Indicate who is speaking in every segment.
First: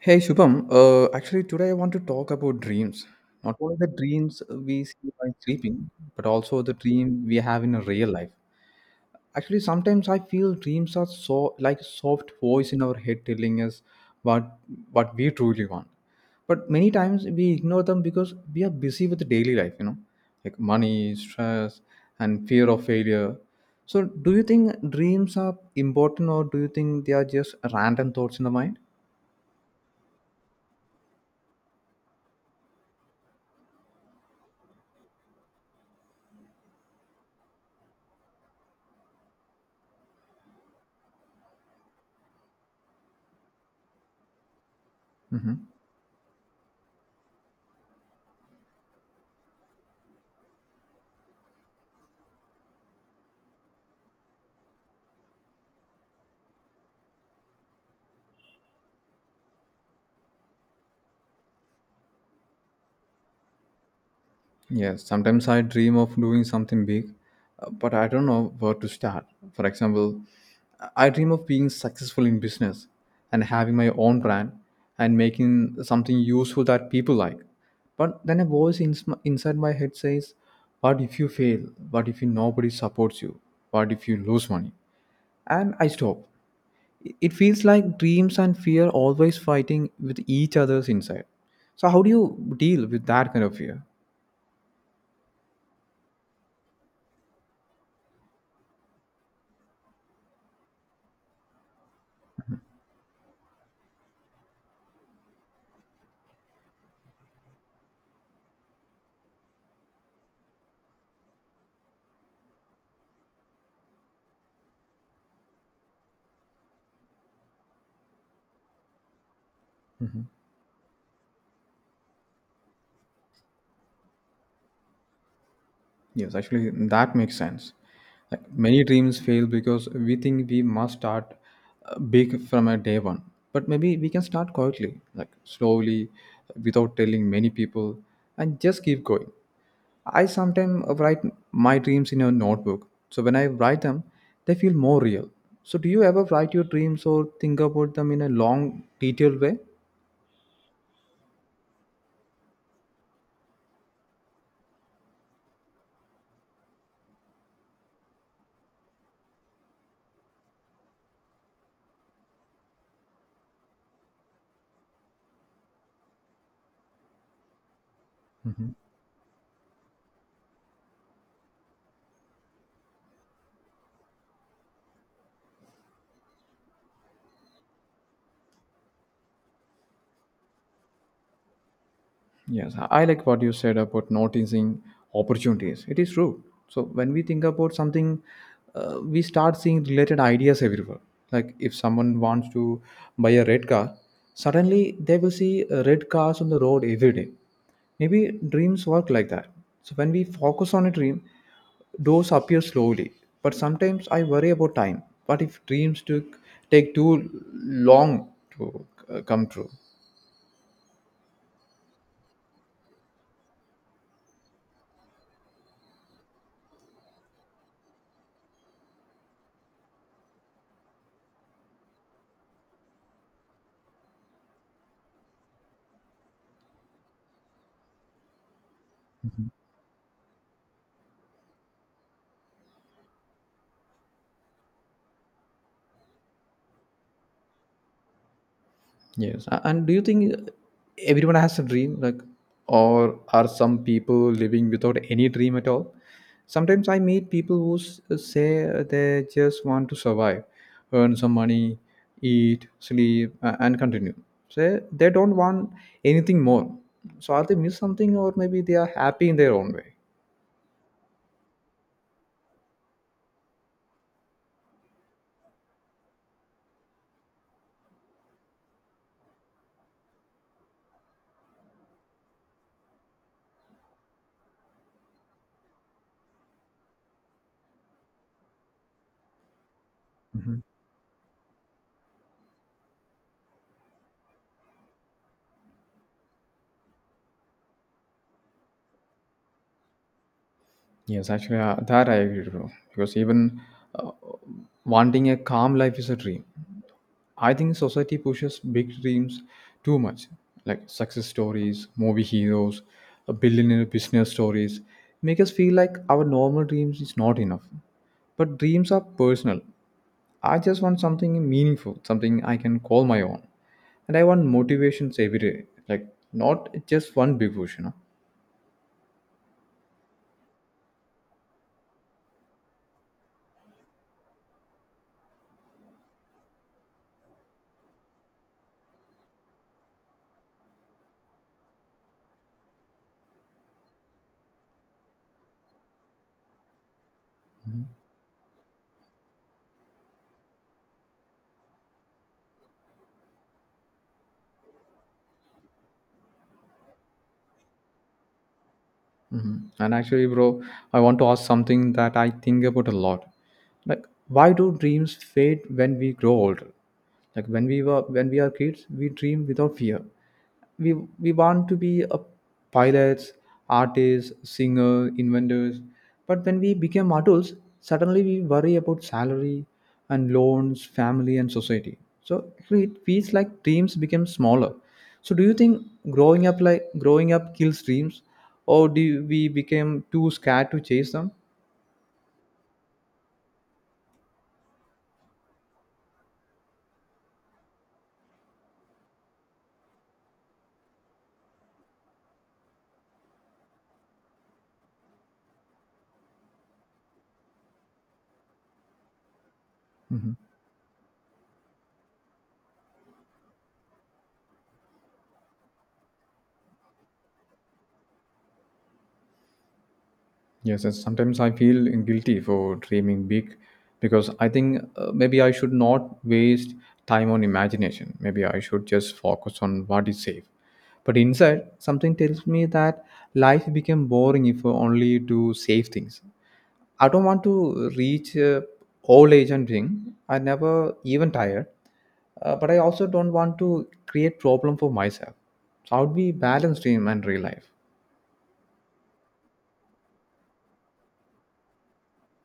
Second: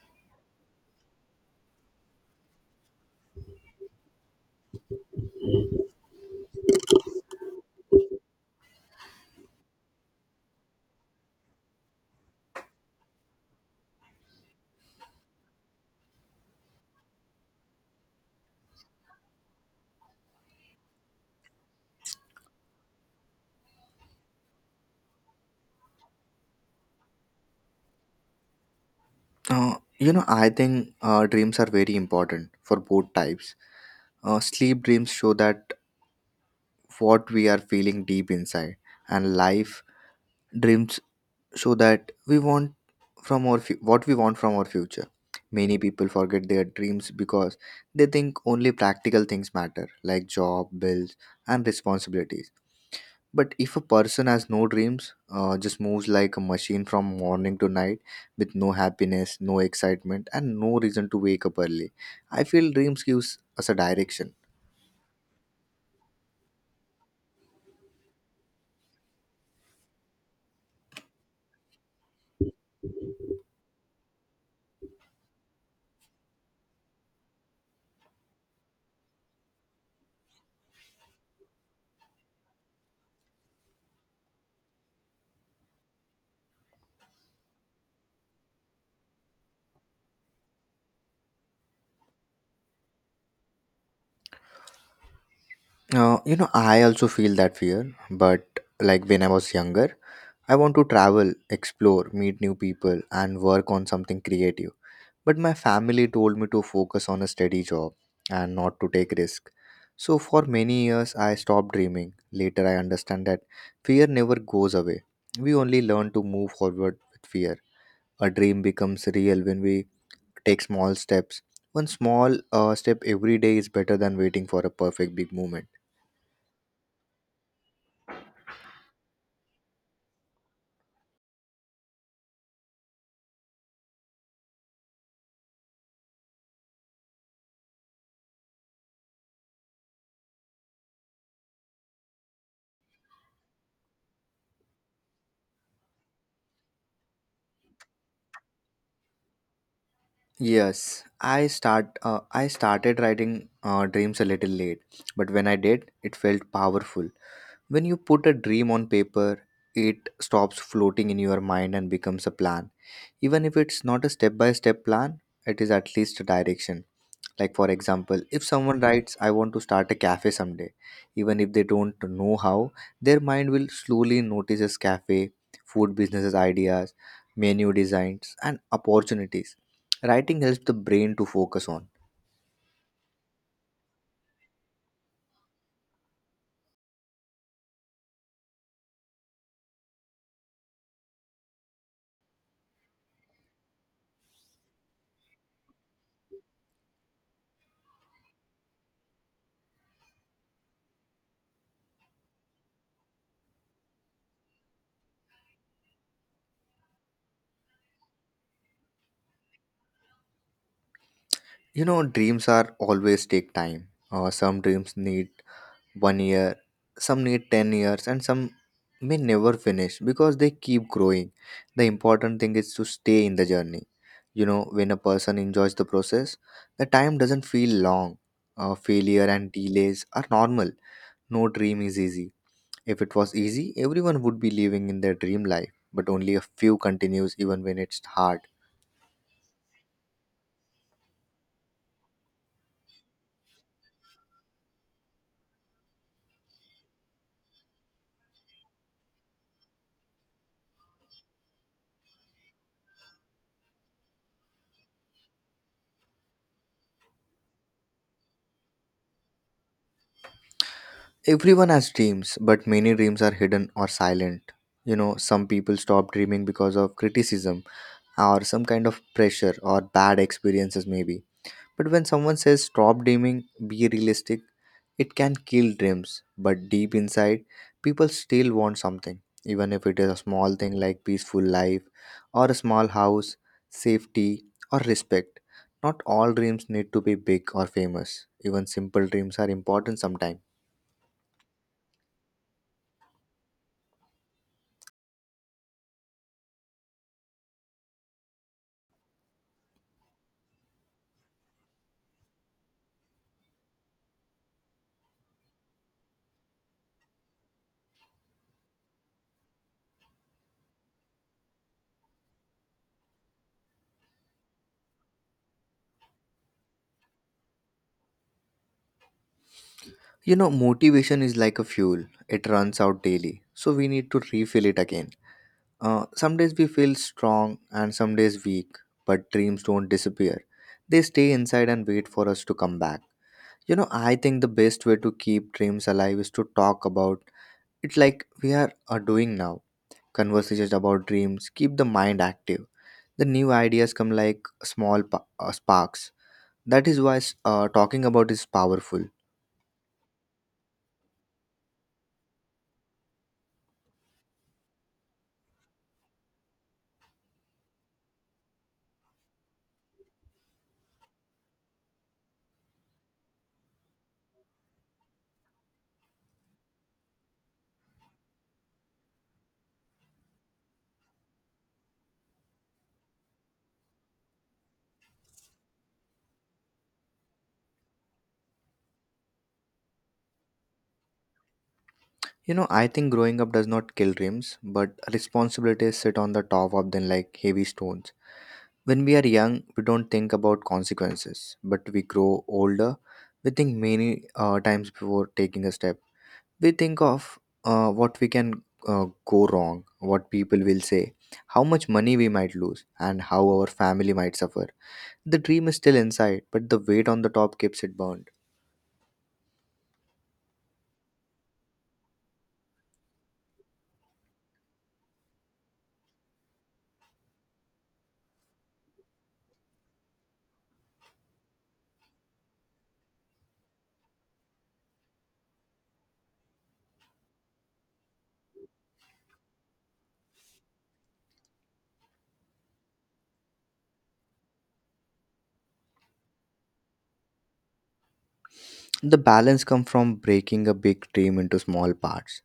Speaker 1: Hey Shubham, actually today I want to talk about dreams. Not only the dreams we see by sleeping, but also the dream we have in a real life. Actually, sometimes I feel dreams are so like soft voice in our head telling us what what we truly want. But many times we ignore them because we are busy with the daily life, like money, stress, and fear of failure. So, do you think dreams are important, or do you think they are just random thoughts in the mind?
Speaker 2: I think dreams are very important for both types. Sleep dreams show that what we are feeling deep inside, and life dreams show that we want from our what we want from our future.
Speaker 1: Hmm
Speaker 2: Many people forget their dreams because they think only practical things matter, like job, bills, and responsibilities. But if a person has no dreams, just moves like a machine from morning to night with no happiness, no excitement, and no reason to wake up early, I feel dreams gives us a direction.
Speaker 1: Yes, sometimes I dream of doing something big, but I don't know where to start. For example, I dream of being successful in business and having my own brand and making something useful that people like. But then inside my head says, what if you fail? What if nobody supports you? What if you lose money? And I stop. It feels like dreams and fear always fighting with each other's inside. So, how do you deal with that kind of fear?
Speaker 2: I also feel that fear, but like when I was younger, I want to travel, explore, meet new people, and work on something creative. But my family told me to focus on a steady job and not to take risk. So for many years I stopped dreaming. Later I understand that fear never goes away. We only learn to move forward with fear. A dream becomes real when we take small steps. One small step every day is better than waiting for a perfect big moment.
Speaker 1: Yes, actually, that makes sense. Like many dreams fail because we think we must start big from a day one. But maybe we can start quietly, like slowly, without telling many people, and just keep going. I sometimes write my dreams in a notebook. So when I write them, they feel more real. So do you ever write your dreams or think about them in a long, detailed way?
Speaker 2: Yes, I start. I started writing dreams a little late, but when I did, it felt powerful. When you put a dream on paper, it stops floating in your mind and becomes a plan. Even if it's not a step by step plan, it is at least a direction. Like, for example, if
Speaker 1: Mhm.
Speaker 2: someone writes, I want to start a cafe someday, even if they don't know how, their mind will slowly notices cafe, food businesses ideas, menu designs, and opportunities. Writing helps the brain to focus on.
Speaker 1: Yes, I like what you said about noticing opportunities. It is true. So when we think about something, we start seeing related ideas everywhere. Like if someone wants to buy a red car, suddenly they will see red cars on the road every day. Maybe dreams work like that. So when we focus on a dream, those appear slowly. But sometimes I worry about time. What if dreams took take too long to come true?
Speaker 2: You know, dreams are always take time. Some dreams need 1 year, some need 10 years, and some may never finish because they keep growing. The important thing is to stay in the journey. You know, when a person enjoys the process, the time doesn't feel long. Failure and delays are normal. No dream is easy. If it was easy, everyone would be living in their dream life, but only a few continues even when it's hard.
Speaker 1: Yes. And do you think everyone has a dream? Like, or are some people living without any dream at all? Sometimes I meet people say they just want to survive, earn some money, eat, sleep, and continue. Say they don't want anything more. So are they miss something, or maybe they are happy in their own way?
Speaker 2: Everyone has dreams, but many dreams are hidden or silent. You know, some people stop dreaming because of criticism or some kind of pressure or bad experiences maybe. But when someone says stop dreaming, be realistic, it can kill dreams. But deep inside, people still want something, even if it is a small
Speaker 1: Mhm.
Speaker 2: thing like peaceful life or a small house, safety, or respect. Not all dreams need to be big or famous. Even simple dreams are important sometimes.
Speaker 1: Yes, actually, that I agree to. Because even uh, wanting a calm life is a dream. I think society pushes big dreams too much, like success stories, movie heroes, billionaire business stories, make us feel like our normal dreams is not enough. But dreams are personal. I just want something meaningful, something I can call my own. And I want motivations every day, like not just one big push, you know.
Speaker 2: You know, motivation is like a fuel. It runs out daily, so we need to refill it again. Some days we feel strong and some days weak, but dreams don't disappear. They stay inside and wait for us to come back. You know, I think the best way to keep dreams alive is to talk about it like we are doing now. Conversations about dreams keep the mind active. The new ideas come like small sparks. That is why talking about is powerful.
Speaker 1: Mhm. And actually, bro, I want to ask something that I think about a lot. Like, why do dreams fade when we grow older? Like when we are kids, we dream without fear. We we want to be a pilots, artists, singer, inventors. But when we became adults, suddenly we worry about salary and loans, family and society. So actually, it feels like dreams became smaller, so do you think growing up kills dreams, or do you- we became too scared to chase them?
Speaker 2: You know, I think growing up does not kill dreams, but responsibilities sit on the top of them like heavy stones. When we are young, we don't think about consequences, but we grow older, we think many times before taking a step. We think of what we can go wrong, what
Speaker 1: Mhm.
Speaker 2: people will say, how much money we might lose, and how our family might suffer. The dream is still inside, but the weight on the top keeps it burned.
Speaker 1: Yes, and sometimes I feel guilty for dreaming big because I think maybe I should not waste time on imagination. Maybe I should just focus on what is safe. But inside, something tells me that life became boring if only to save things. I don't want to reach old age and drink. I never even tired, but I also don't want to create problem for myself. So I would be balanced dream and real life.
Speaker 2: The balance comes from breaking a big dream into small parts.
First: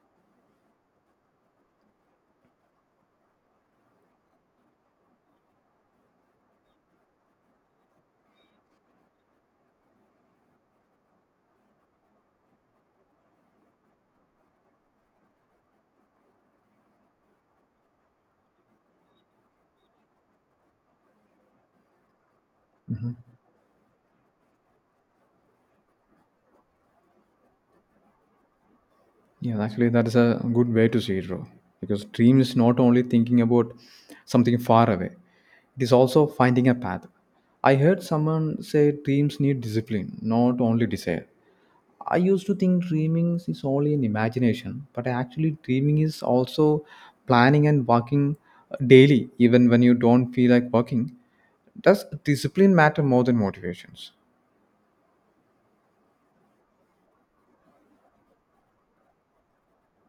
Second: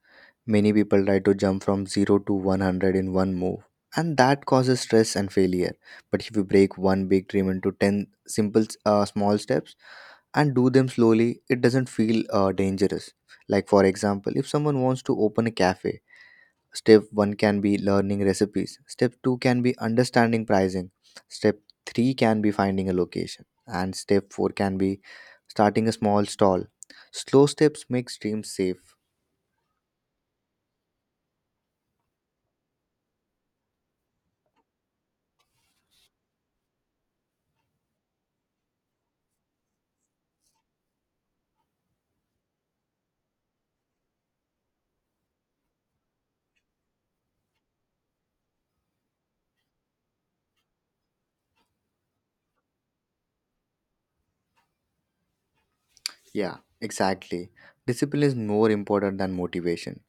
Speaker 2: Many people try to jump from 0 to 100 in one move, and that causes stress and failure. But if you break one big dream into 10 simple small steps and do them slowly, it doesn't feel dangerous. Like, for example, if someone wants to open a cafe, Step 1 can be learning recipes. Step 2 can be understanding pricing. Step 3 can be finding a location. And step 4 can be starting a small stall. Slow steps make dreams safe.
Speaker 1: Yeah, actually, that is a good way to see it, bro. Because dream is not only thinking about something far away; it is also finding a path. I heard someone say dreams need discipline, not only desire. I used to think dreaming is only an imagination, but actually, dreaming is also planning and working daily, even when you don't feel like working. Does discipline matter more than motivations?
Speaker 2: Yeah, exactly. Discipline is more important than motivation.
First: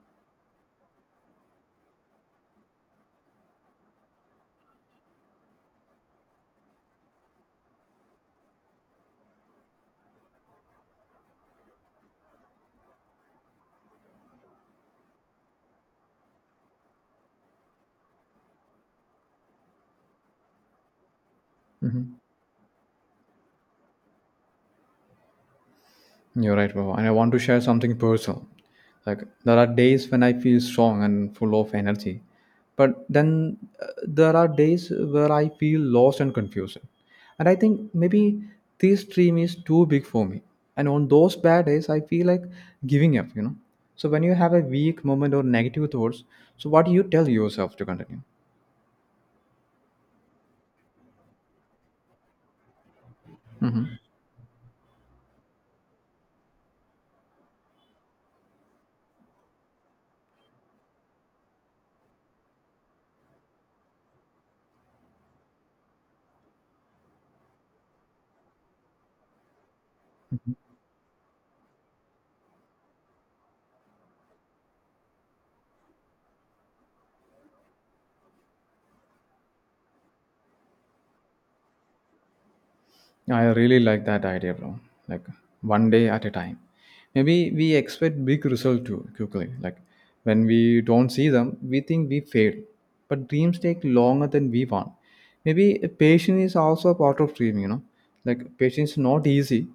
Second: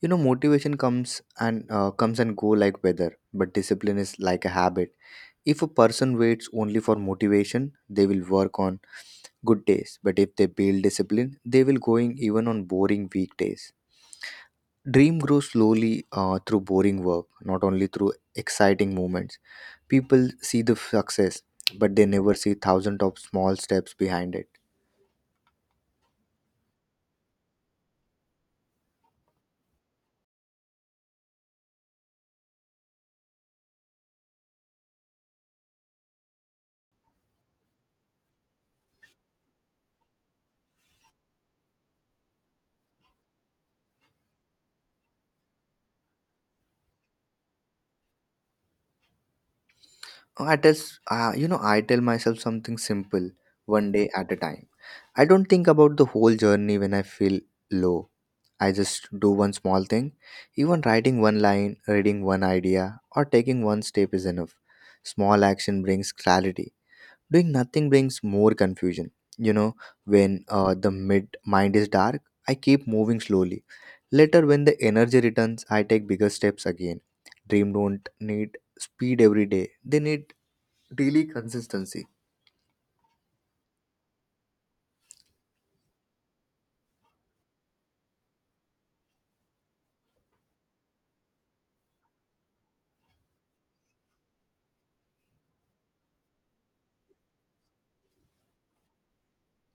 Speaker 2: You know, motivation comes and go like weather, but discipline is like a habit. If a person waits only for motivation, they will work on good days. But if they build discipline, they will going even on boring weekdays. Dream grows slowly through boring work, not only through exciting moments. People see the success, but they
Speaker 1: Mhm.
Speaker 2: never see thousands of small steps behind it.
Speaker 1: You're right, Baba. And I want to share something personal. Like there are days when I feel strong and full of energy, but then there are days where I feel lost and confused. And I think maybe this dream is too big for me. And on those bad days, I feel like giving up, you know. So when you have a weak moment or negative thoughts, so what do you tell yourself to continue?
Speaker 2: I tell, I tell myself something simple,
Speaker 1: Mm-hmm.
Speaker 2: one day at a time. I don't think about the whole journey when I feel low. I just do one small thing. Even writing one line, reading one idea, or taking one step is enough. Small action brings clarity. Doing nothing brings more confusion. You know, when the mid mind is dark, I keep moving slowly. Later, when the energy returns, I take bigger steps again. Dream don't need speed every day; they need daily consistency.
Speaker 1: I really like that idea, bro. Like one day at a time. Maybe we expect big result too quickly. Like when we don't see them, we think we failed. But dreams take longer than we want. Maybe patience is also a part of dream, you know. Like patience is not easy.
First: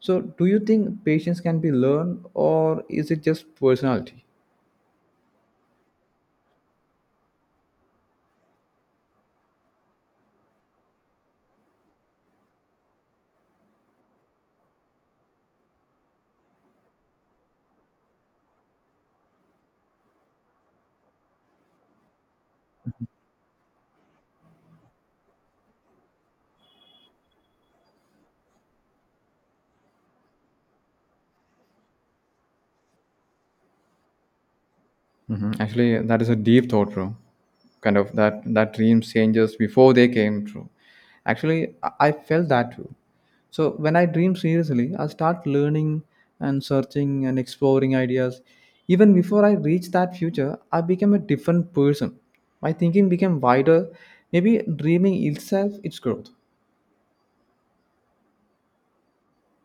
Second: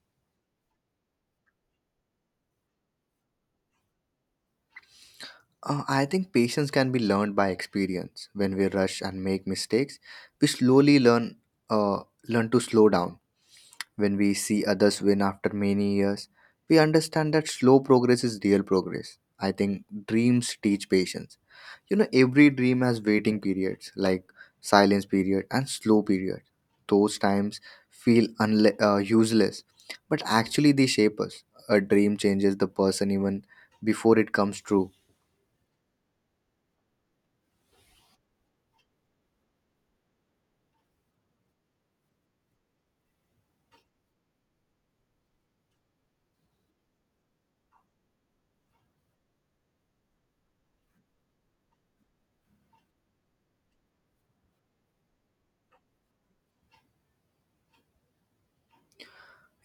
Speaker 1: So do you think patience can be learned or is it just personality?
Speaker 2: I think patience can be learned by experience. When we rush and make mistakes, we slowly uh, learn to slow down. When we see others win after many years, we understand that slow progress is real progress. I think dreams teach patience. You know, every dream has waiting periods, like silence period and slow period. Those times feel useless, but actually they shape us. A dream changes the person even before it comes true.
Speaker 1: Hmm Actually, that is a deep thought, bro. Kind of that dreams changes before they came true. Actually, I felt that too. So when I dream seriously, I start learning and searching and exploring ideas. Even before I reach that future, I became a different person. My thinking became wider. Maybe dreaming itself its growth.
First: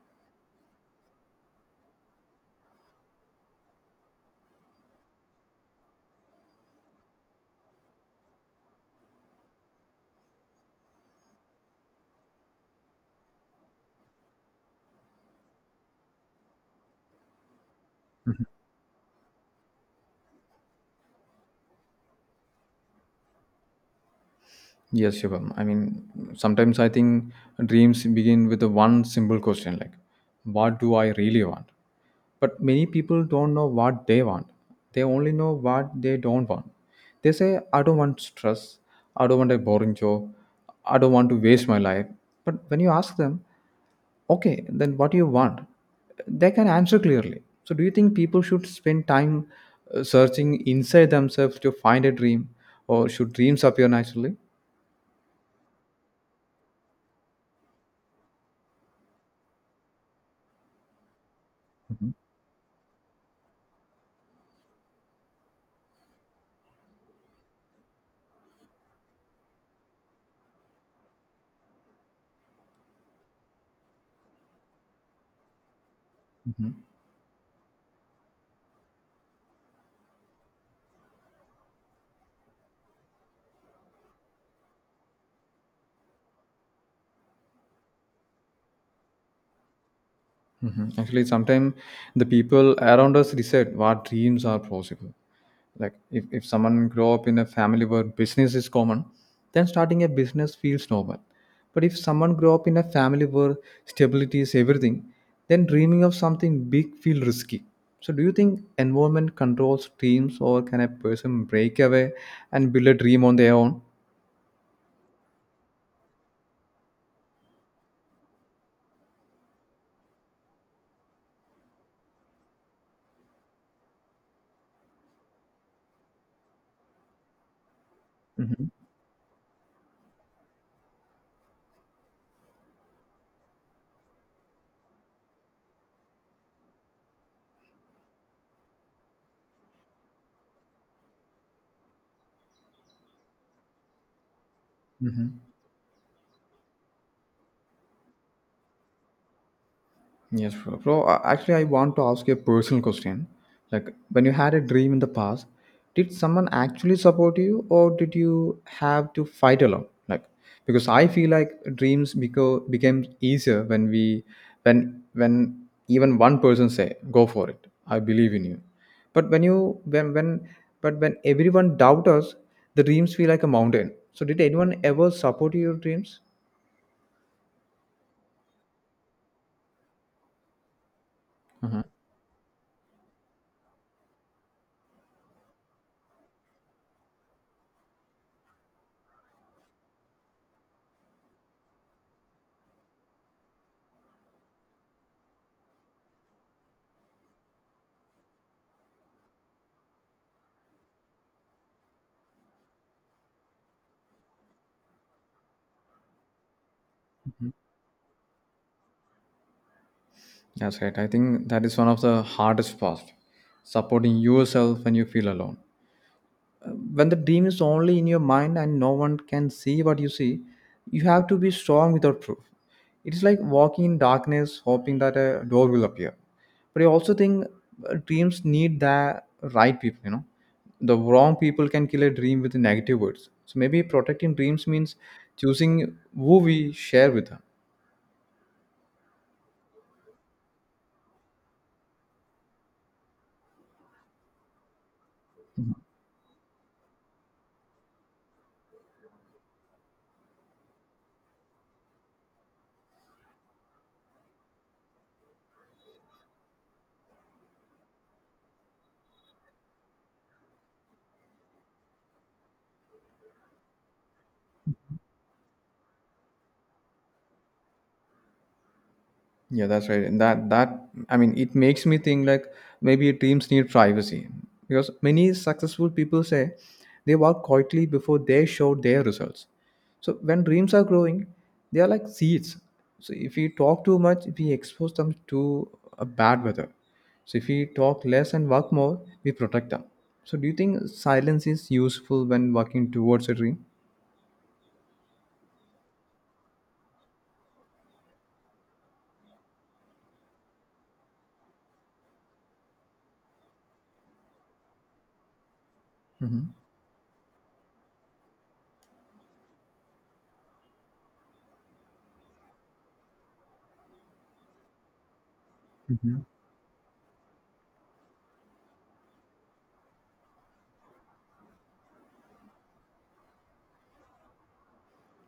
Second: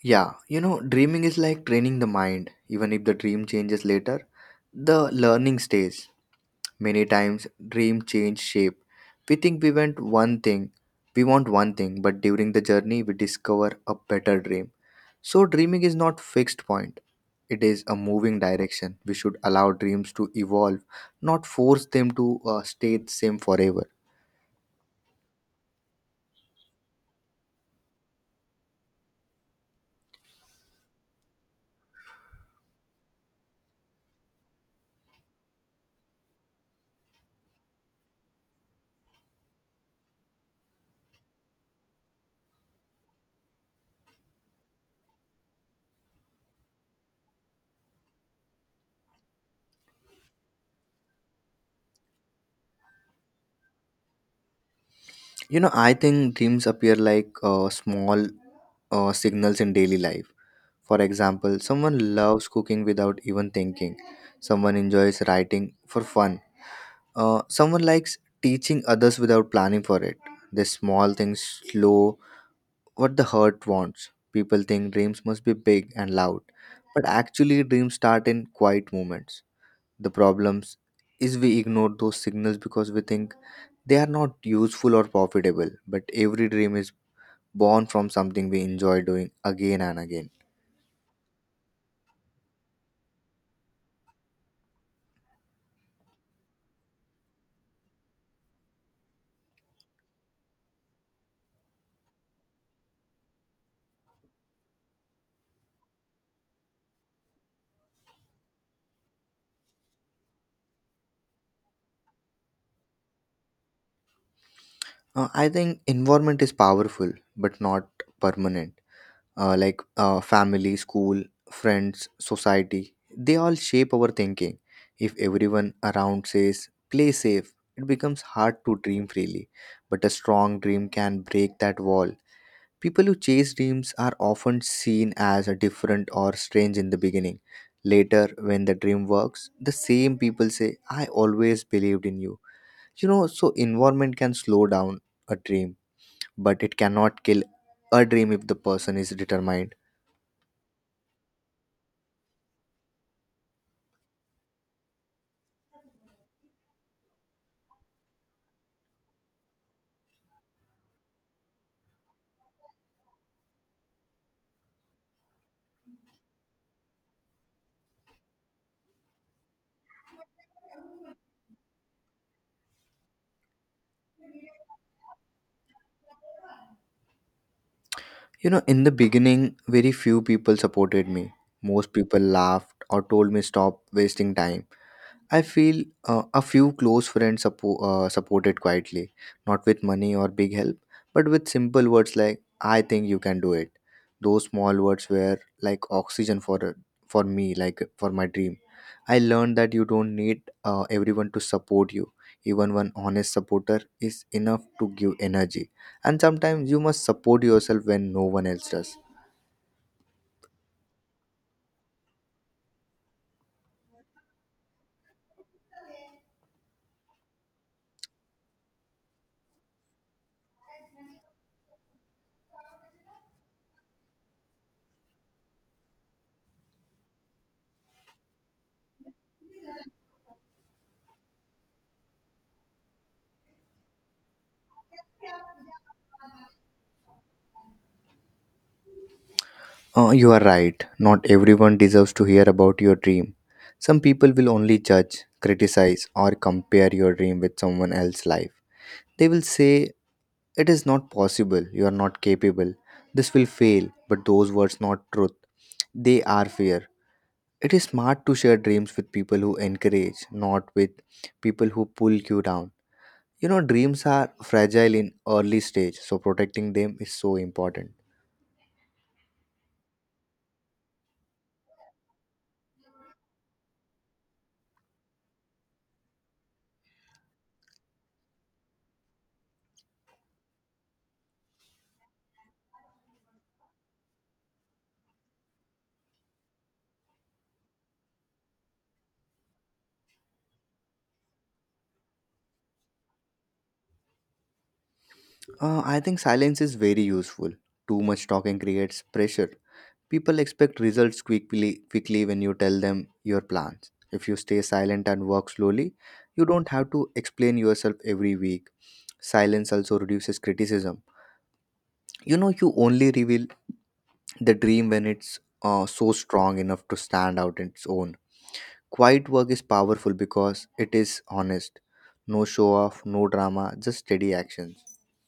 Speaker 2: Yeah, you know, dreaming is like training the mind. Even if the dream changes later, the learning stays. Many times, dream change shape. We think we want one thing, we want one thing, but during the journey, we discover a better dream. So dreaming is not fixed point. It is a moving direction. We should allow dreams to evolve, not force them to stay the same forever.
Speaker 1: Yes, Shivam. I mean, sometimes I think dreams begin with the one simple question like, what do I really want? But many people don't know what they want. They only know what they don't want. They say, I don't want stress. I don't want a boring job. I don't want to waste my life. But when you ask them, okay, then what do you want? They can answer clearly. So, do you think people should spend time searching inside themselves to find a dream, or should dreams appear naturally?
Speaker 2: You know, I think dreams appear like small signals in daily life. For example, someone loves cooking without even thinking. Someone enjoys writing for fun. Someone likes teaching others without planning for it. These small things slow what the heart wants. People think dreams must be big and loud, but actually, dreams start in quiet moments. The problems is we ignore those signals because we think they are not useful or profitable, but every dream is born from something we enjoy doing again and again.
Speaker 1: Mhm. Actually, sometimes the people around us reset what dreams are possible. Like if someone grow up in a family where business is common, then starting a business feels normal. But if someone grow up in a family where stability is everything, then dreaming of something big feel risky. So do you think environment controls dreams or can a person break away and build a dream on their own?
Speaker 2: I think environment is powerful but not permanent. Like family, school, friends, society. They all shape our thinking. If everyone around says, play safe, it becomes hard to dream freely. But a strong dream can break that wall. People who chase dreams are often seen as a different or strange in the beginning. Later, when the dream works, the same people say, I always believed in you. You know, so environment can slow down a
Speaker 1: Hmm
Speaker 2: dream, but it cannot kill a dream if the person is determined.
Speaker 1: Yes, bro. Bro, actually, I want to ask you a personal question. Like, when you had a dream in the past, did someone actually support you, or did you have to fight alone? Like, because I feel like dreams became easier when we, when even one person say, "Go for it, I believe in you," but when you when but when everyone doubt us, the dreams feel like a mountain. So, did anyone ever support your dreams?
Speaker 2: You know, in the beginning, very few people supported me. Most people laughed or told me stop wasting time. I feel a few close friends supported quietly, not with money or big help, but with simple words like "I think you can do it." Those small words were like oxygen for me, like for my dream. I learned that you don't need everyone to support you. Even one honest supporter is enough to give energy. And sometimes you must support yourself when no one else does.
Speaker 1: That's right. I think that is one of the hardest parts supporting yourself when you feel alone. Uh, When the dream is only in your mind and no one can see what you see, you have to be strong without proof. It's like walking in darkness, hoping that a door will appear. But I also think dreams need the right people, you know. The wrong people can kill a dream with negative words. So maybe protecting dreams means choosing who we share with them.
Speaker 2: You are right. Not everyone deserves to hear about your dream. Some people will only judge, criticize, or compare your dream with someone else's life. They will say, It is not possible, you are not capable, this will fail, but those words not truth. They are fear. It is smart to share dreams with people who encourage, not with people who pull you down. You know, dreams are fragile in early stage, so protecting them is so important.
Speaker 1: Yeah, that's right. And that that I mean, it makes me think like maybe teams need privacy because many successful people say they work quietly before they show their results. So when dreams are growing, they are like seeds. So if we talk too much, we expose them to a bad weather. So if we talk less and work more, we protect them. So do you think silence is useful when working towards a dream?
Speaker 2: I think silence is very useful. Too much talking creates pressure. People expect results quickly when you tell them your plans. If you stay silent and work slowly,
Speaker 1: Hmm
Speaker 2: you don't have to explain yourself every week. Silence also reduces criticism. You know, you only reveal the dream when it's so
Speaker 1: Mhm.
Speaker 2: strong enough to stand out on its own. Quiet work is powerful because it is honest. No show off, no drama, just steady action.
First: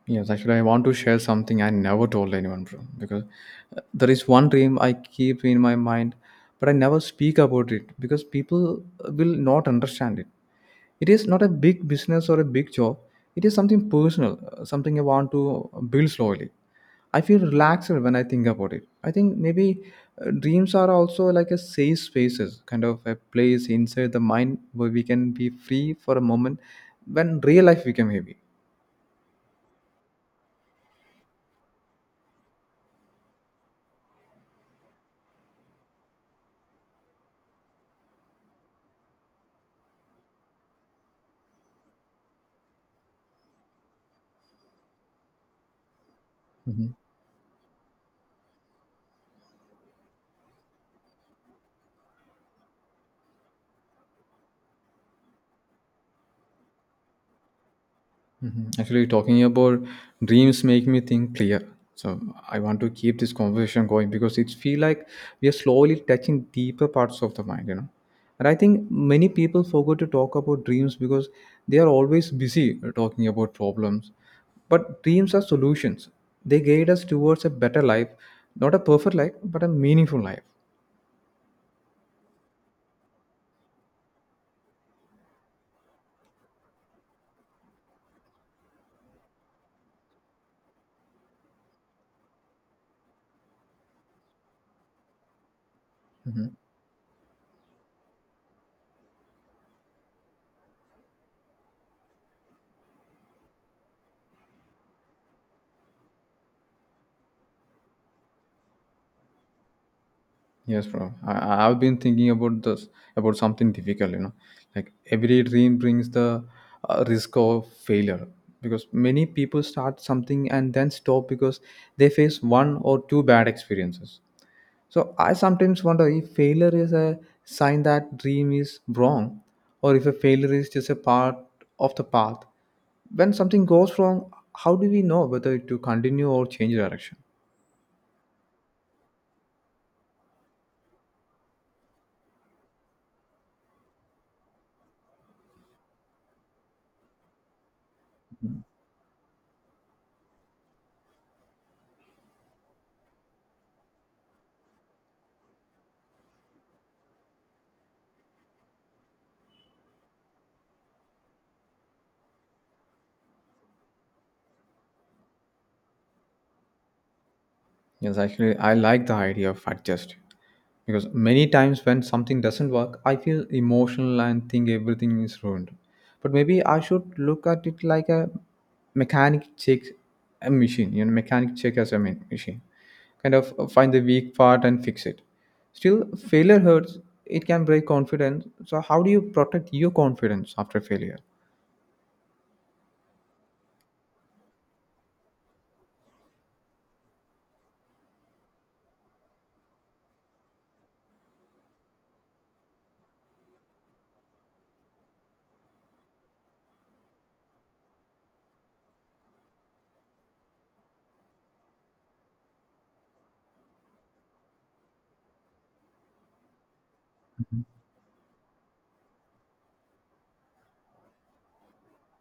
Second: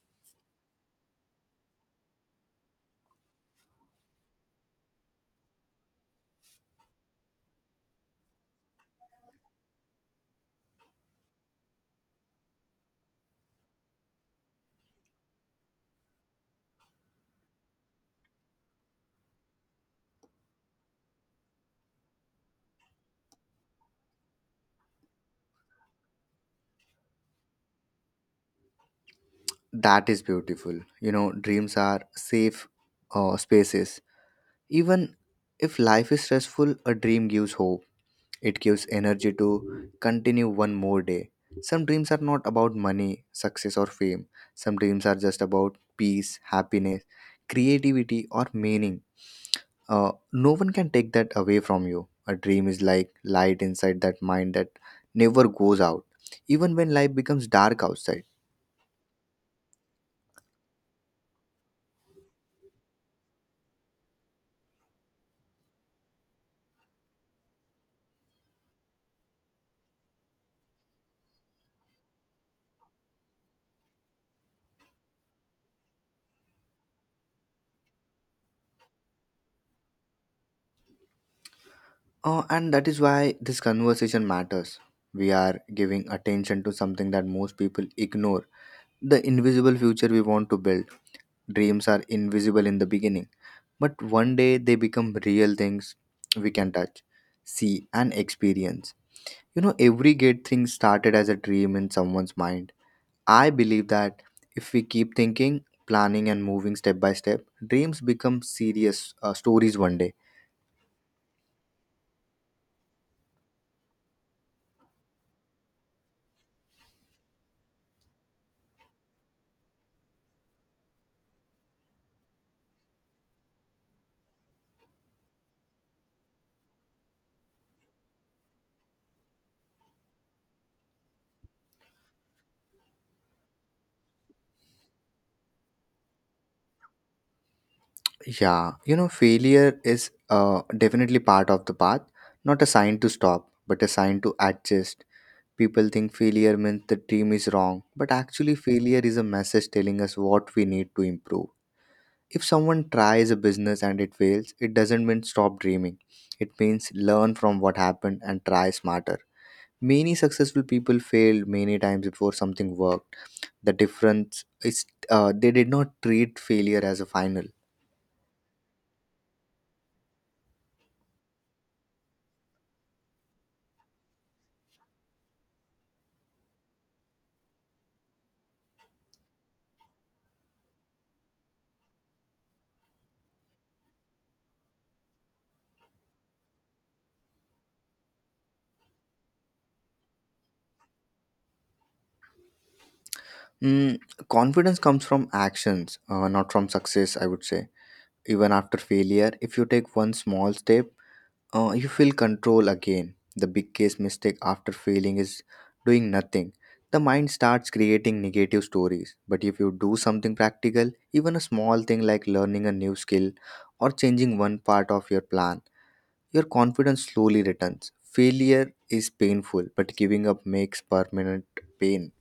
Speaker 1: Yes, actually, I want to share something I never told anyone, bro. Because there is one dream I keep in my mind, but I never speak about it because people will not understand it. It is not a big business or a big job. It is something personal, something I want to build slowly. I feel relaxed when I think about it. I think maybe dreams are also like a safe spaces, kind of a place inside the mind where we can be free for a moment when real life became heavy.
Speaker 2: That is beautiful. You know, dreams are safe spaces. Even if life is stressful, a dream gives hope. It gives energy to continue one more day. Some dreams are not about money, success, or fame. Some dreams are just about peace,
Speaker 1: Mm-hmm.
Speaker 2: happiness, creativity, or meaning. No one can take that away from you. A dream is like light inside that mind that never goes out, even when life becomes dark outside.
Speaker 1: Mhm. Actually, talking about dreams make me think clear. So I want to keep this conversation going because it feel like we are slowly touching deeper parts of the mind, you know. And I think many people forget to talk about dreams because they are always busy talking about problems. But dreams are solutions. They guide us towards a better life, not a perfect life, but a meaningful life.
Speaker 2: And that is why this conversation matters. We are giving attention to something that most people ignore the invisible future we want to build. Dreams are invisible in the beginning, but one day they become real things
Speaker 1: Mm-hmm.
Speaker 2: we can touch, see, and experience. You know, every great thing started as a dream in someone's mind. I believe that if we keep thinking, planning, and moving step by step, dreams become serious stories one day.
Speaker 1: Yes, bro. I've been thinking about this about something difficult, you know. Like every dream brings the risk of failure because many people start something and then stop because they face one or two bad experiences. So I sometimes wonder if failure is a sign that dream is wrong or if a failure is just a part of the path. When something goes wrong, how do we know whether to continue or change direction?
Speaker 2: Yeah, you know, failure is definitely part of the path, not a sign to stop, but a sign to adjust. People think failure means the team is wrong, but actually, failure is a message telling us what we need to improve. If someone tries a business and it fails, it doesn't mean stop dreaming. It means learn from what happened and try smarter. Many successful people failed many times before something worked. The difference is they did not treat failure as a final.
Speaker 1: Yes, actually, I like the idea of adjust because many times when something doesn't work, I feel emotional and think everything is ruined. But maybe I should look at it like a mechanic check, a machine, you know, mechanic check as a machine. Kind of find the weak part and fix it. Still, failure hurts. It can break confidence. So, how do you protect your confidence after failure?
Speaker 2: Mm, confidence comes from actions, not from success, I would say. Even after failure, if you take one small step, you feel control again. The biggest mistake after failing is doing nothing. The mind starts creating negative stories. But if you do something practical, even a small thing like learning a new skill or changing one part of your plan, your confidence slowly returns. Failure is painful, but giving up makes permanent pain.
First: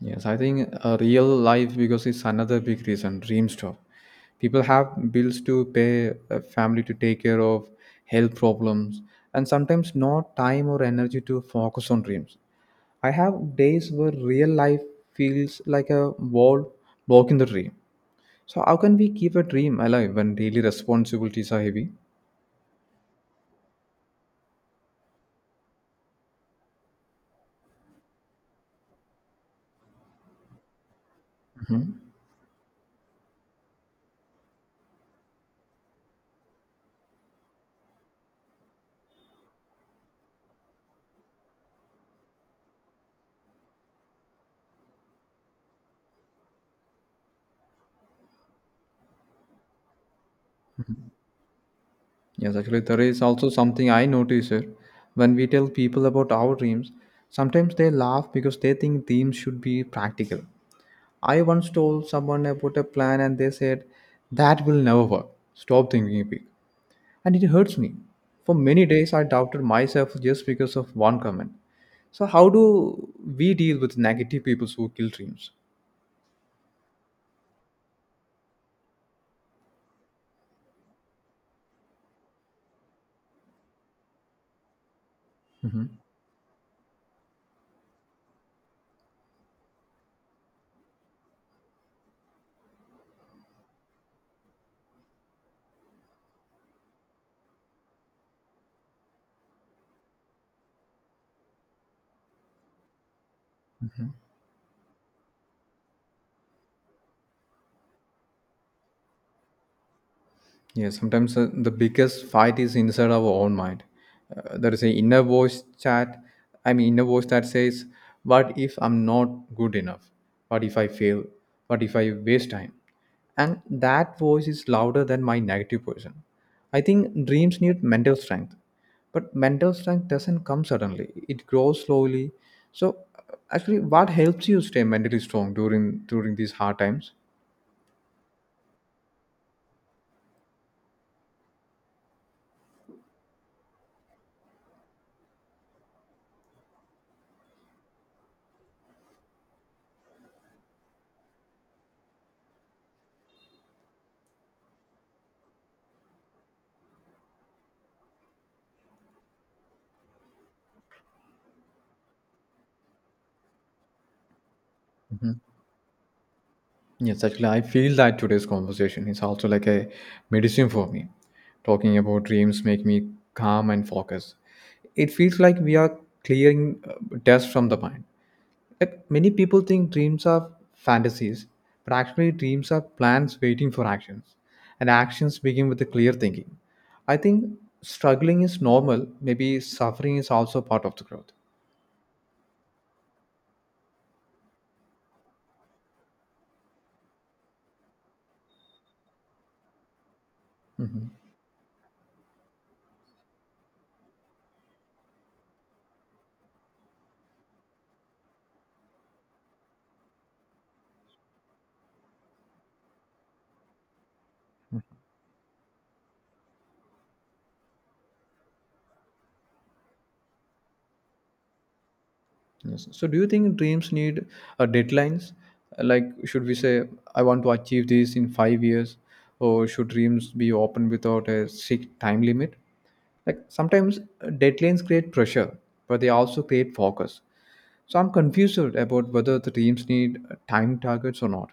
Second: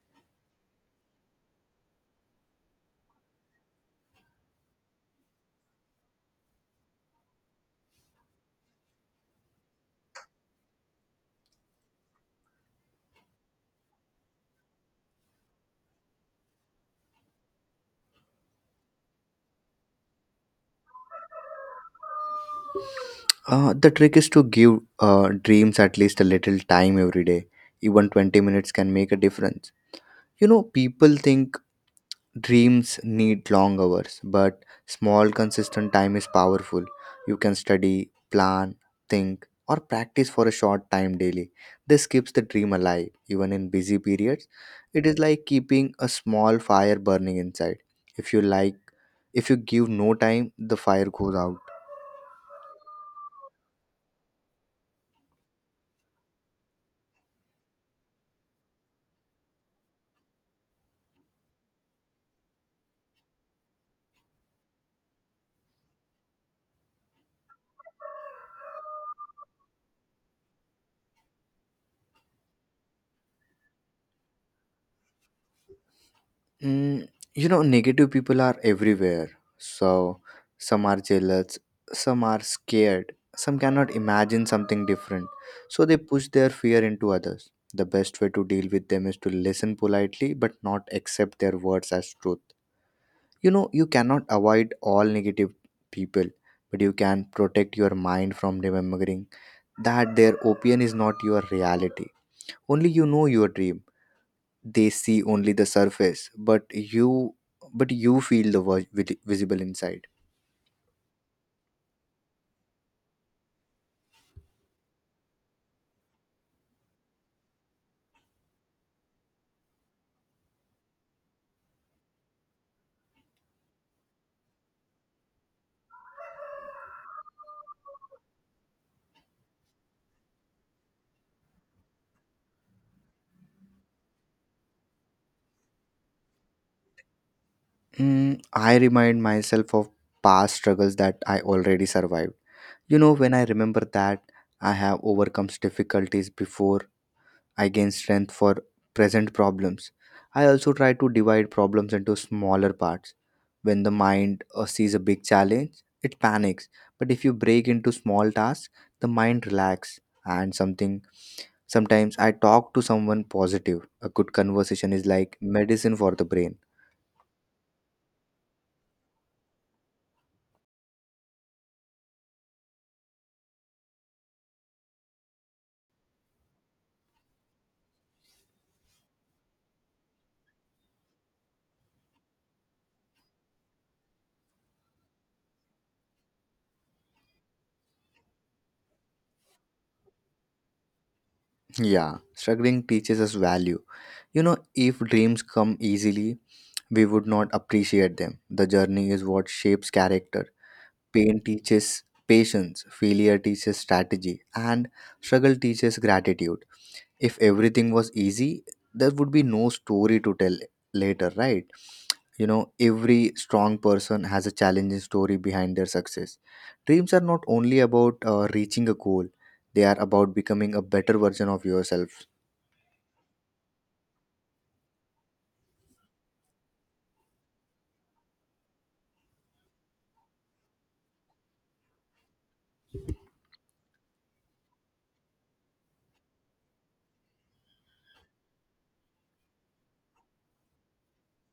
Speaker 1: Yes, I think a real life because it's another big reason. Dream stop. People have bills to pay, a family to take care of, health problems, and sometimes not time or energy to focus on dreams. I have days where real life feels like a wall blocking the dream. So how can we keep a dream alive when daily responsibilities are heavy?
Speaker 2: The trick is to give dreams at least a little time every day. Even 20 minutes can make a difference. You know, people think dreams need long hours, but small, consistent time is powerful. You can study, plan, think, or practice for a short time daily. This keeps the dream alive, even in busy periods. It is like keeping a small fire burning inside. If you like, if you give no time, the fire goes out.
Speaker 1: Yes, actually, there is also something I notice here. When we tell people about our dreams, sometimes they laugh because they think dreams should be practical. I once told someone about a plan and they said, that will never work. Stop thinking big. And it hurts me. For many days, I doubted myself just because of one comment. So, how do we deal with negative people who kill dreams?
Speaker 2: Mm, you know, negative people are everywhere. So, some are jealous, some are scared, some cannot imagine something different. So, they push their fear into others. The best way to deal with them is to listen politely but not accept their words as truth. You know, you cannot avoid all negative people, but you can protect your mind from remembering that their opinion is not your reality. Only you know your dream. They see only the surface, but you feel the visible inside.
Speaker 1: Yeah, sometimes the biggest fight is inside our own mind. There is an inner voice chat, inner voice that says, what if I'm not good enough? What if I fail? What if I waste time? And that voice is louder than my negative person. I think dreams need mental strength, but mental strength doesn't come suddenly, it grows slowly. So, actually, what helps you stay mentally strong during these hard times?
Speaker 2: Mm, I remind myself of past struggles that I already survived. You know, when I remember that I have overcome difficulties before, I gain strength for present problems. I also try to divide problems into smaller parts. When the mind sees a big challenge, it panics. But if you break into small tasks, the mind relax and something sometimes I talk to someone positive. A good conversation is like medicine for the brain.
Speaker 1: Yes, actually, I feel that today's conversation is also like a medicine for me. Talking about dreams make me calm and focused. It feels like we are clearing dust from the mind. Like many people think dreams are fantasies, but actually, dreams are plans waiting for actions, and actions begin with a clear thinking. I think struggling is normal. Maybe suffering is also part of the growth.
Speaker 2: Yeah, struggling teaches us value. You know, if dreams come easily, we would not appreciate them. The journey is what shapes character. Pain teaches patience, failure teaches strategy, and struggle teaches gratitude. If everything was easy, there would be no story to tell later, right? You know, every strong person has a challenging story behind their success. Dreams are not only about reaching a goal, they are about becoming a better version of yourself.
Speaker 1: Yes. So, do you think dreams need deadlines? Like, should we say, I want to achieve this in 5 years, or should dreams be open without a strict time limit? Like, sometimes deadlines create pressure, but they also create focus. So, I'm confused about whether the dreams need time targets or not.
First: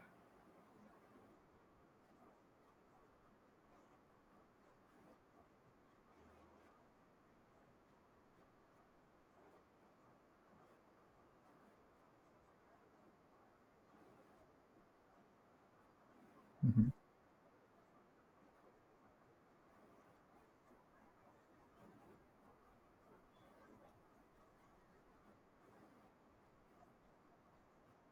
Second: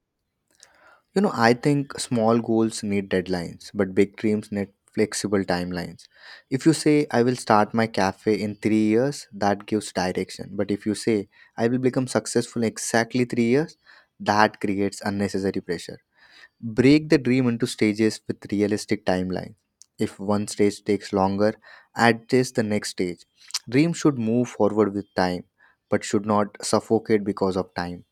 Speaker 2: You know, I think small goals need deadlines, but big dreams need flexible timelines. If you say, I will start my cafe in three years, that gives direction. But if you say, I will become successful in exactly three years, that creates unnecessary pressure.
Speaker 1: Mm-hmm.
Speaker 2: Break the dream into stages with realistic timelines. If one stage takes longer, adjust the next stage. Dreams should move forward with time, but should not suffocate because of time.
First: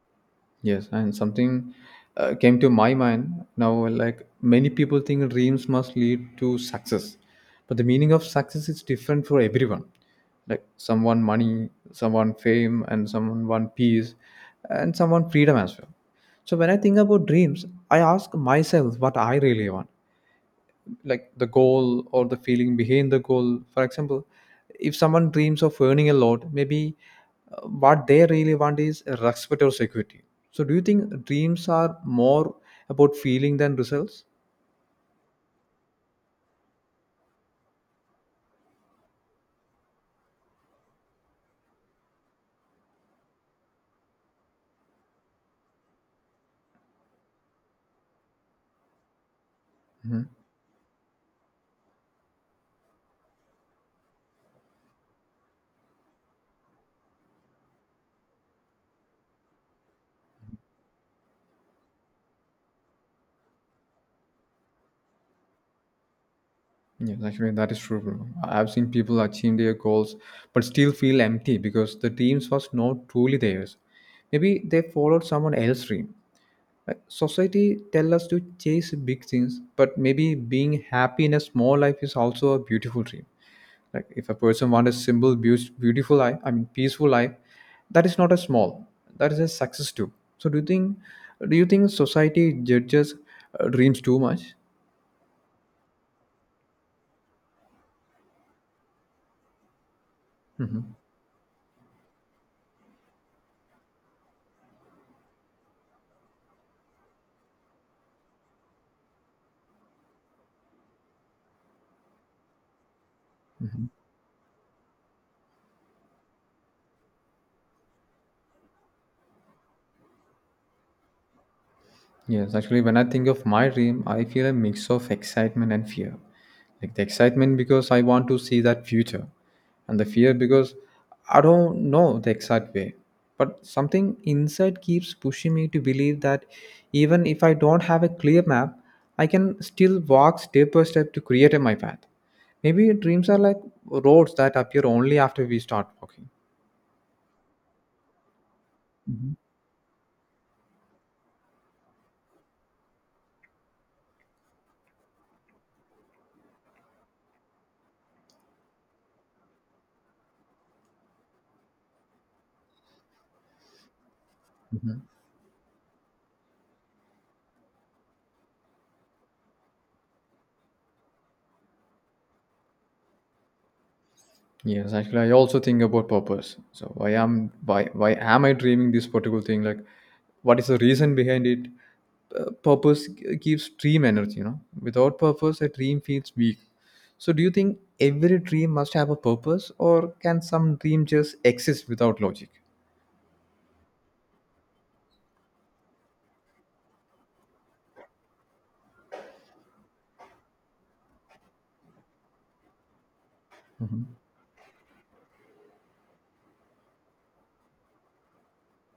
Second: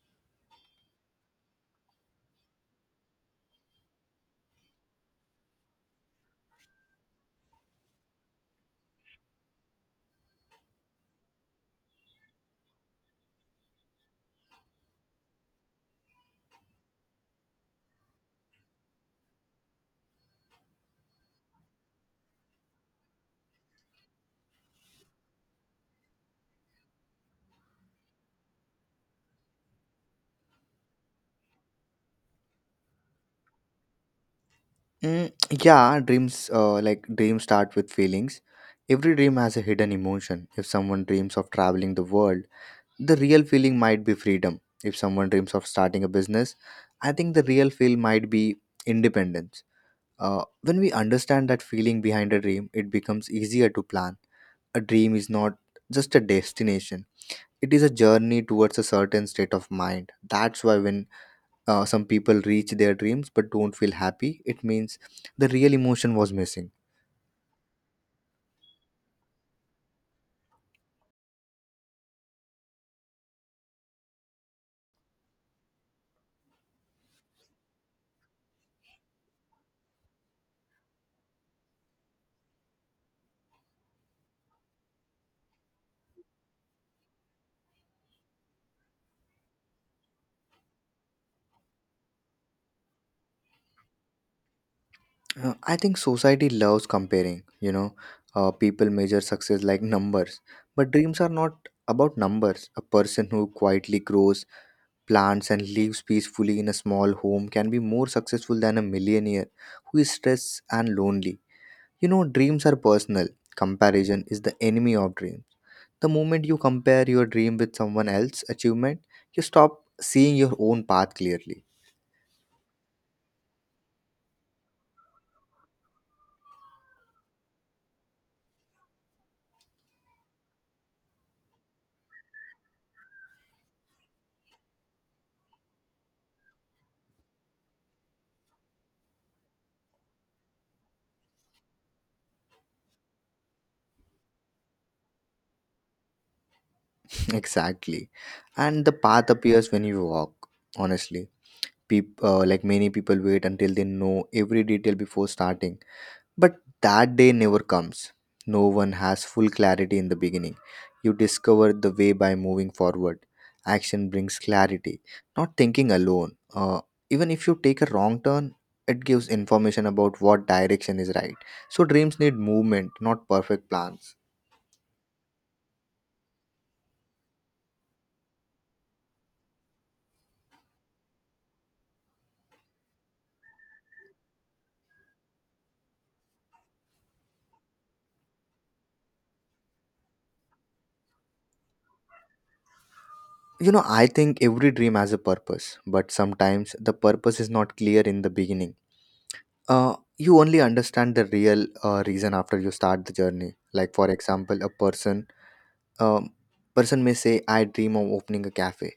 Speaker 1: Yes, and something came to my mind now, like many people think dreams must lead to success. But the meaning of success is different for everyone. Like someone money, someone fame, and someone peace, and someone freedom as well. So when I think about dreams, I ask myself what I really want, like the goal or the feeling behind the goal. For example, if someone dreams of earning a lot, maybe what they really want is respect or security. So do you think dreams are more about feeling than results?
Speaker 2: Mm, yeah, dreams start with feelings. Every dream has a hidden emotion. If someone dreams of traveling the world, the real feeling might be freedom. If someone dreams of starting a business, I think the real feel might be independence.
Speaker 1: Hmm.
Speaker 2: When we understand that feeling behind a dream, it becomes easier to plan. A dream is not just a destination. It is a journey towards a certain state of mind. That's why when some people reach their dreams but don't feel happy, it means the real emotion was missing.
Speaker 1: Yes, actually, that is true, bro. I've seen people achieve their goals but still feel empty because the dreams was not truly theirs. Maybe they followed someone else's dream. Like, society tell us to chase big things, but maybe being happy in a small life is also a beautiful dream. Like, if a person wants a simple beautiful life, I mean peaceful life, that is not a small, that is a success too. So do you think, do you think society judges dreams too much?
Speaker 2: I think society loves comparing. You know, people measure success like numbers, but
Speaker 1: Hmm.
Speaker 2: dreams are not about numbers. A person who quietly grows plants and lives peacefully in a small home can be more successful than a millionaire who is stressed and lonely. You know, dreams are personal. Comparison is the enemy of dreams. The moment you compare your dream with someone else's achievement, you stop seeing your own path clearly.
Speaker 1: Yes, actually, when I think of my dream, I feel a mix of excitement and fear. Like the excitement because I want to see that future, and the fear because I don't know the exact way. But something inside keeps pushing me to believe that even if I don't have a clear map, I can still walk step by step to create my path. Maybe dreams are like roads that appear only after we start walking.
Speaker 2: Exactly. And the path appears when you walk, honestly. Peop like many people wait until they know every detail before starting. But that day never comes. No one has full clarity in the beginning. You discover the way by moving forward. Action brings clarity, not thinking alone. Even if you take a wrong turn, it gives information about what direction is right. So, dreams need movement, not perfect plans.
Speaker 1: Yes, actually, I also think about purpose. So why am I dreaming this particular thing? Like, what is the reason behind it? Gives dream energy. You know, without purpose, a dream feels weak. So, do you think every dream must have a purpose, or can some dream just exist without logic?
Speaker 2: You know, I think every dream has a purpose, but sometimes the purpose is not clear in the beginning. You only understand the real reason after you start the journey. Like, for example, a person um, person may say, I dream of opening a cafe.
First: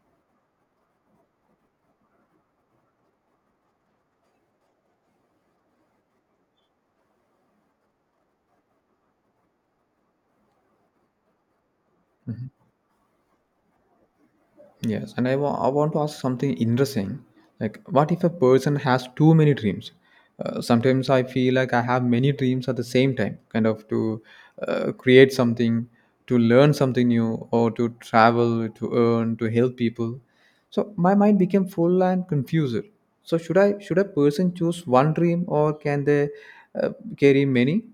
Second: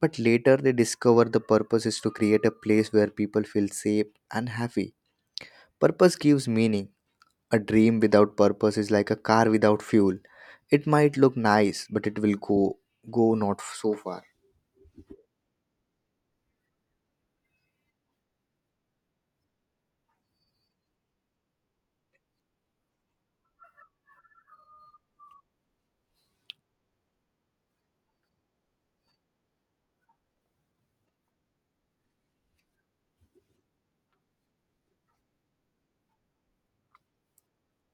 Speaker 2: But later they discover the purpose is to create a place where people feel safe and happy. Purpose gives meaning. A dream without purpose is like a car without fuel. It might look nice, but it will go not so far.
Speaker 1: Yes, and I want to ask something interesting. Like, what if a person has too many dreams? Sometimes I feel like I have many dreams at the same time, kind of to create something, to learn something new, or to travel, to earn, to help people. So my mind became full and confused. Should a person choose one dream, or can they uh, carry many?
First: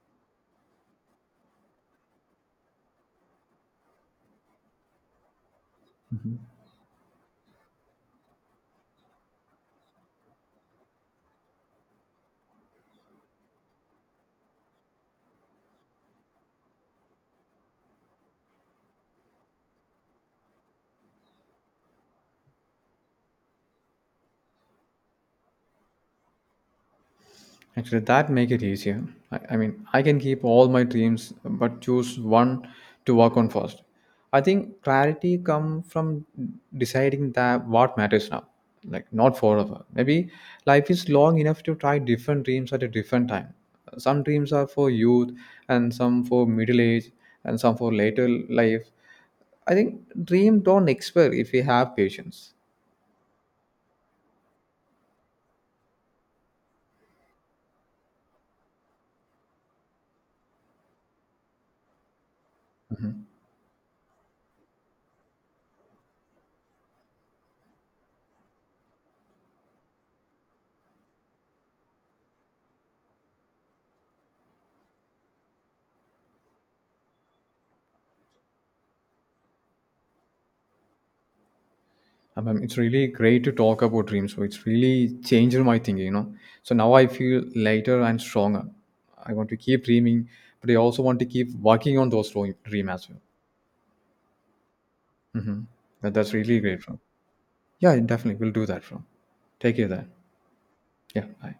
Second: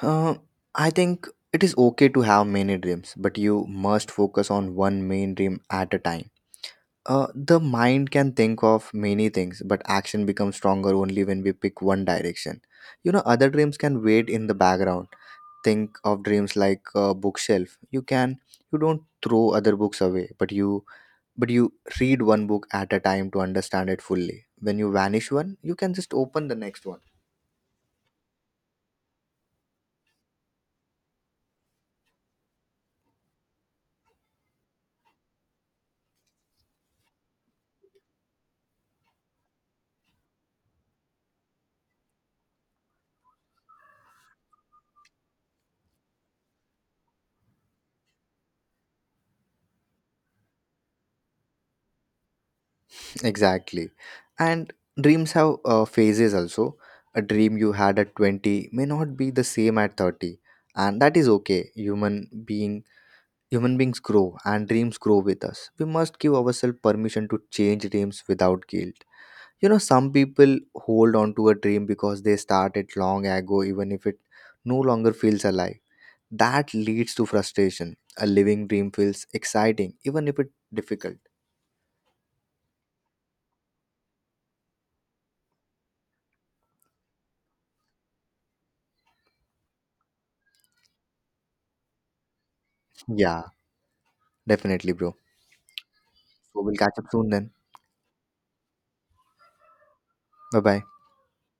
Speaker 2: Uh, I think it is okay to have many dreams, but you must focus on one main dream at a time. The mind can think of many things, but action becomes stronger only when we pick one direction. You know, other dreams can wait in the background. Think of dreams like a bookshelf. You don't throw other books away, but you read one book at a time to understand it fully. When you vanish one, you can just open the next one.
Speaker 1: Actually, that make it easier. I mean, I can keep all my dreams, but choose one to work on first. I think clarity come from deciding that what matters now, like not forever. Maybe life is long enough to try different dreams at a different time. Some dreams are for youth, and some for middle age, and some for later life. I think dream don't expire if we have patience.
Speaker 2: Exactly, and dreams have phases also. A dream you had at 20 may not be the same at 30, and that is okay. Human beings grow and dreams grow with us. We must give ourselves permission to change dreams without guilt. You know, some people hold on to a dream because they started long ago, even if it no longer feels alive. That leads to frustration. A living dream feels exciting, even if it's difficult.
Speaker 1: It's really great to talk about dreams. So it's really changed my thinking, you know. So now I feel lighter and stronger. I want to keep dreaming, but I also want to keep working on those dream as well.
Speaker 2: Yeah, definitely, bro.
Speaker 1: Hmm. That's really
Speaker 2: So we'll
Speaker 1: great,
Speaker 2: catch
Speaker 1: bro.
Speaker 2: up soon then.
Speaker 1: Yeah, definitely. We'll do that, bro. Take care then.
Speaker 2: Bye bye.
Speaker 1: Yeah, bye.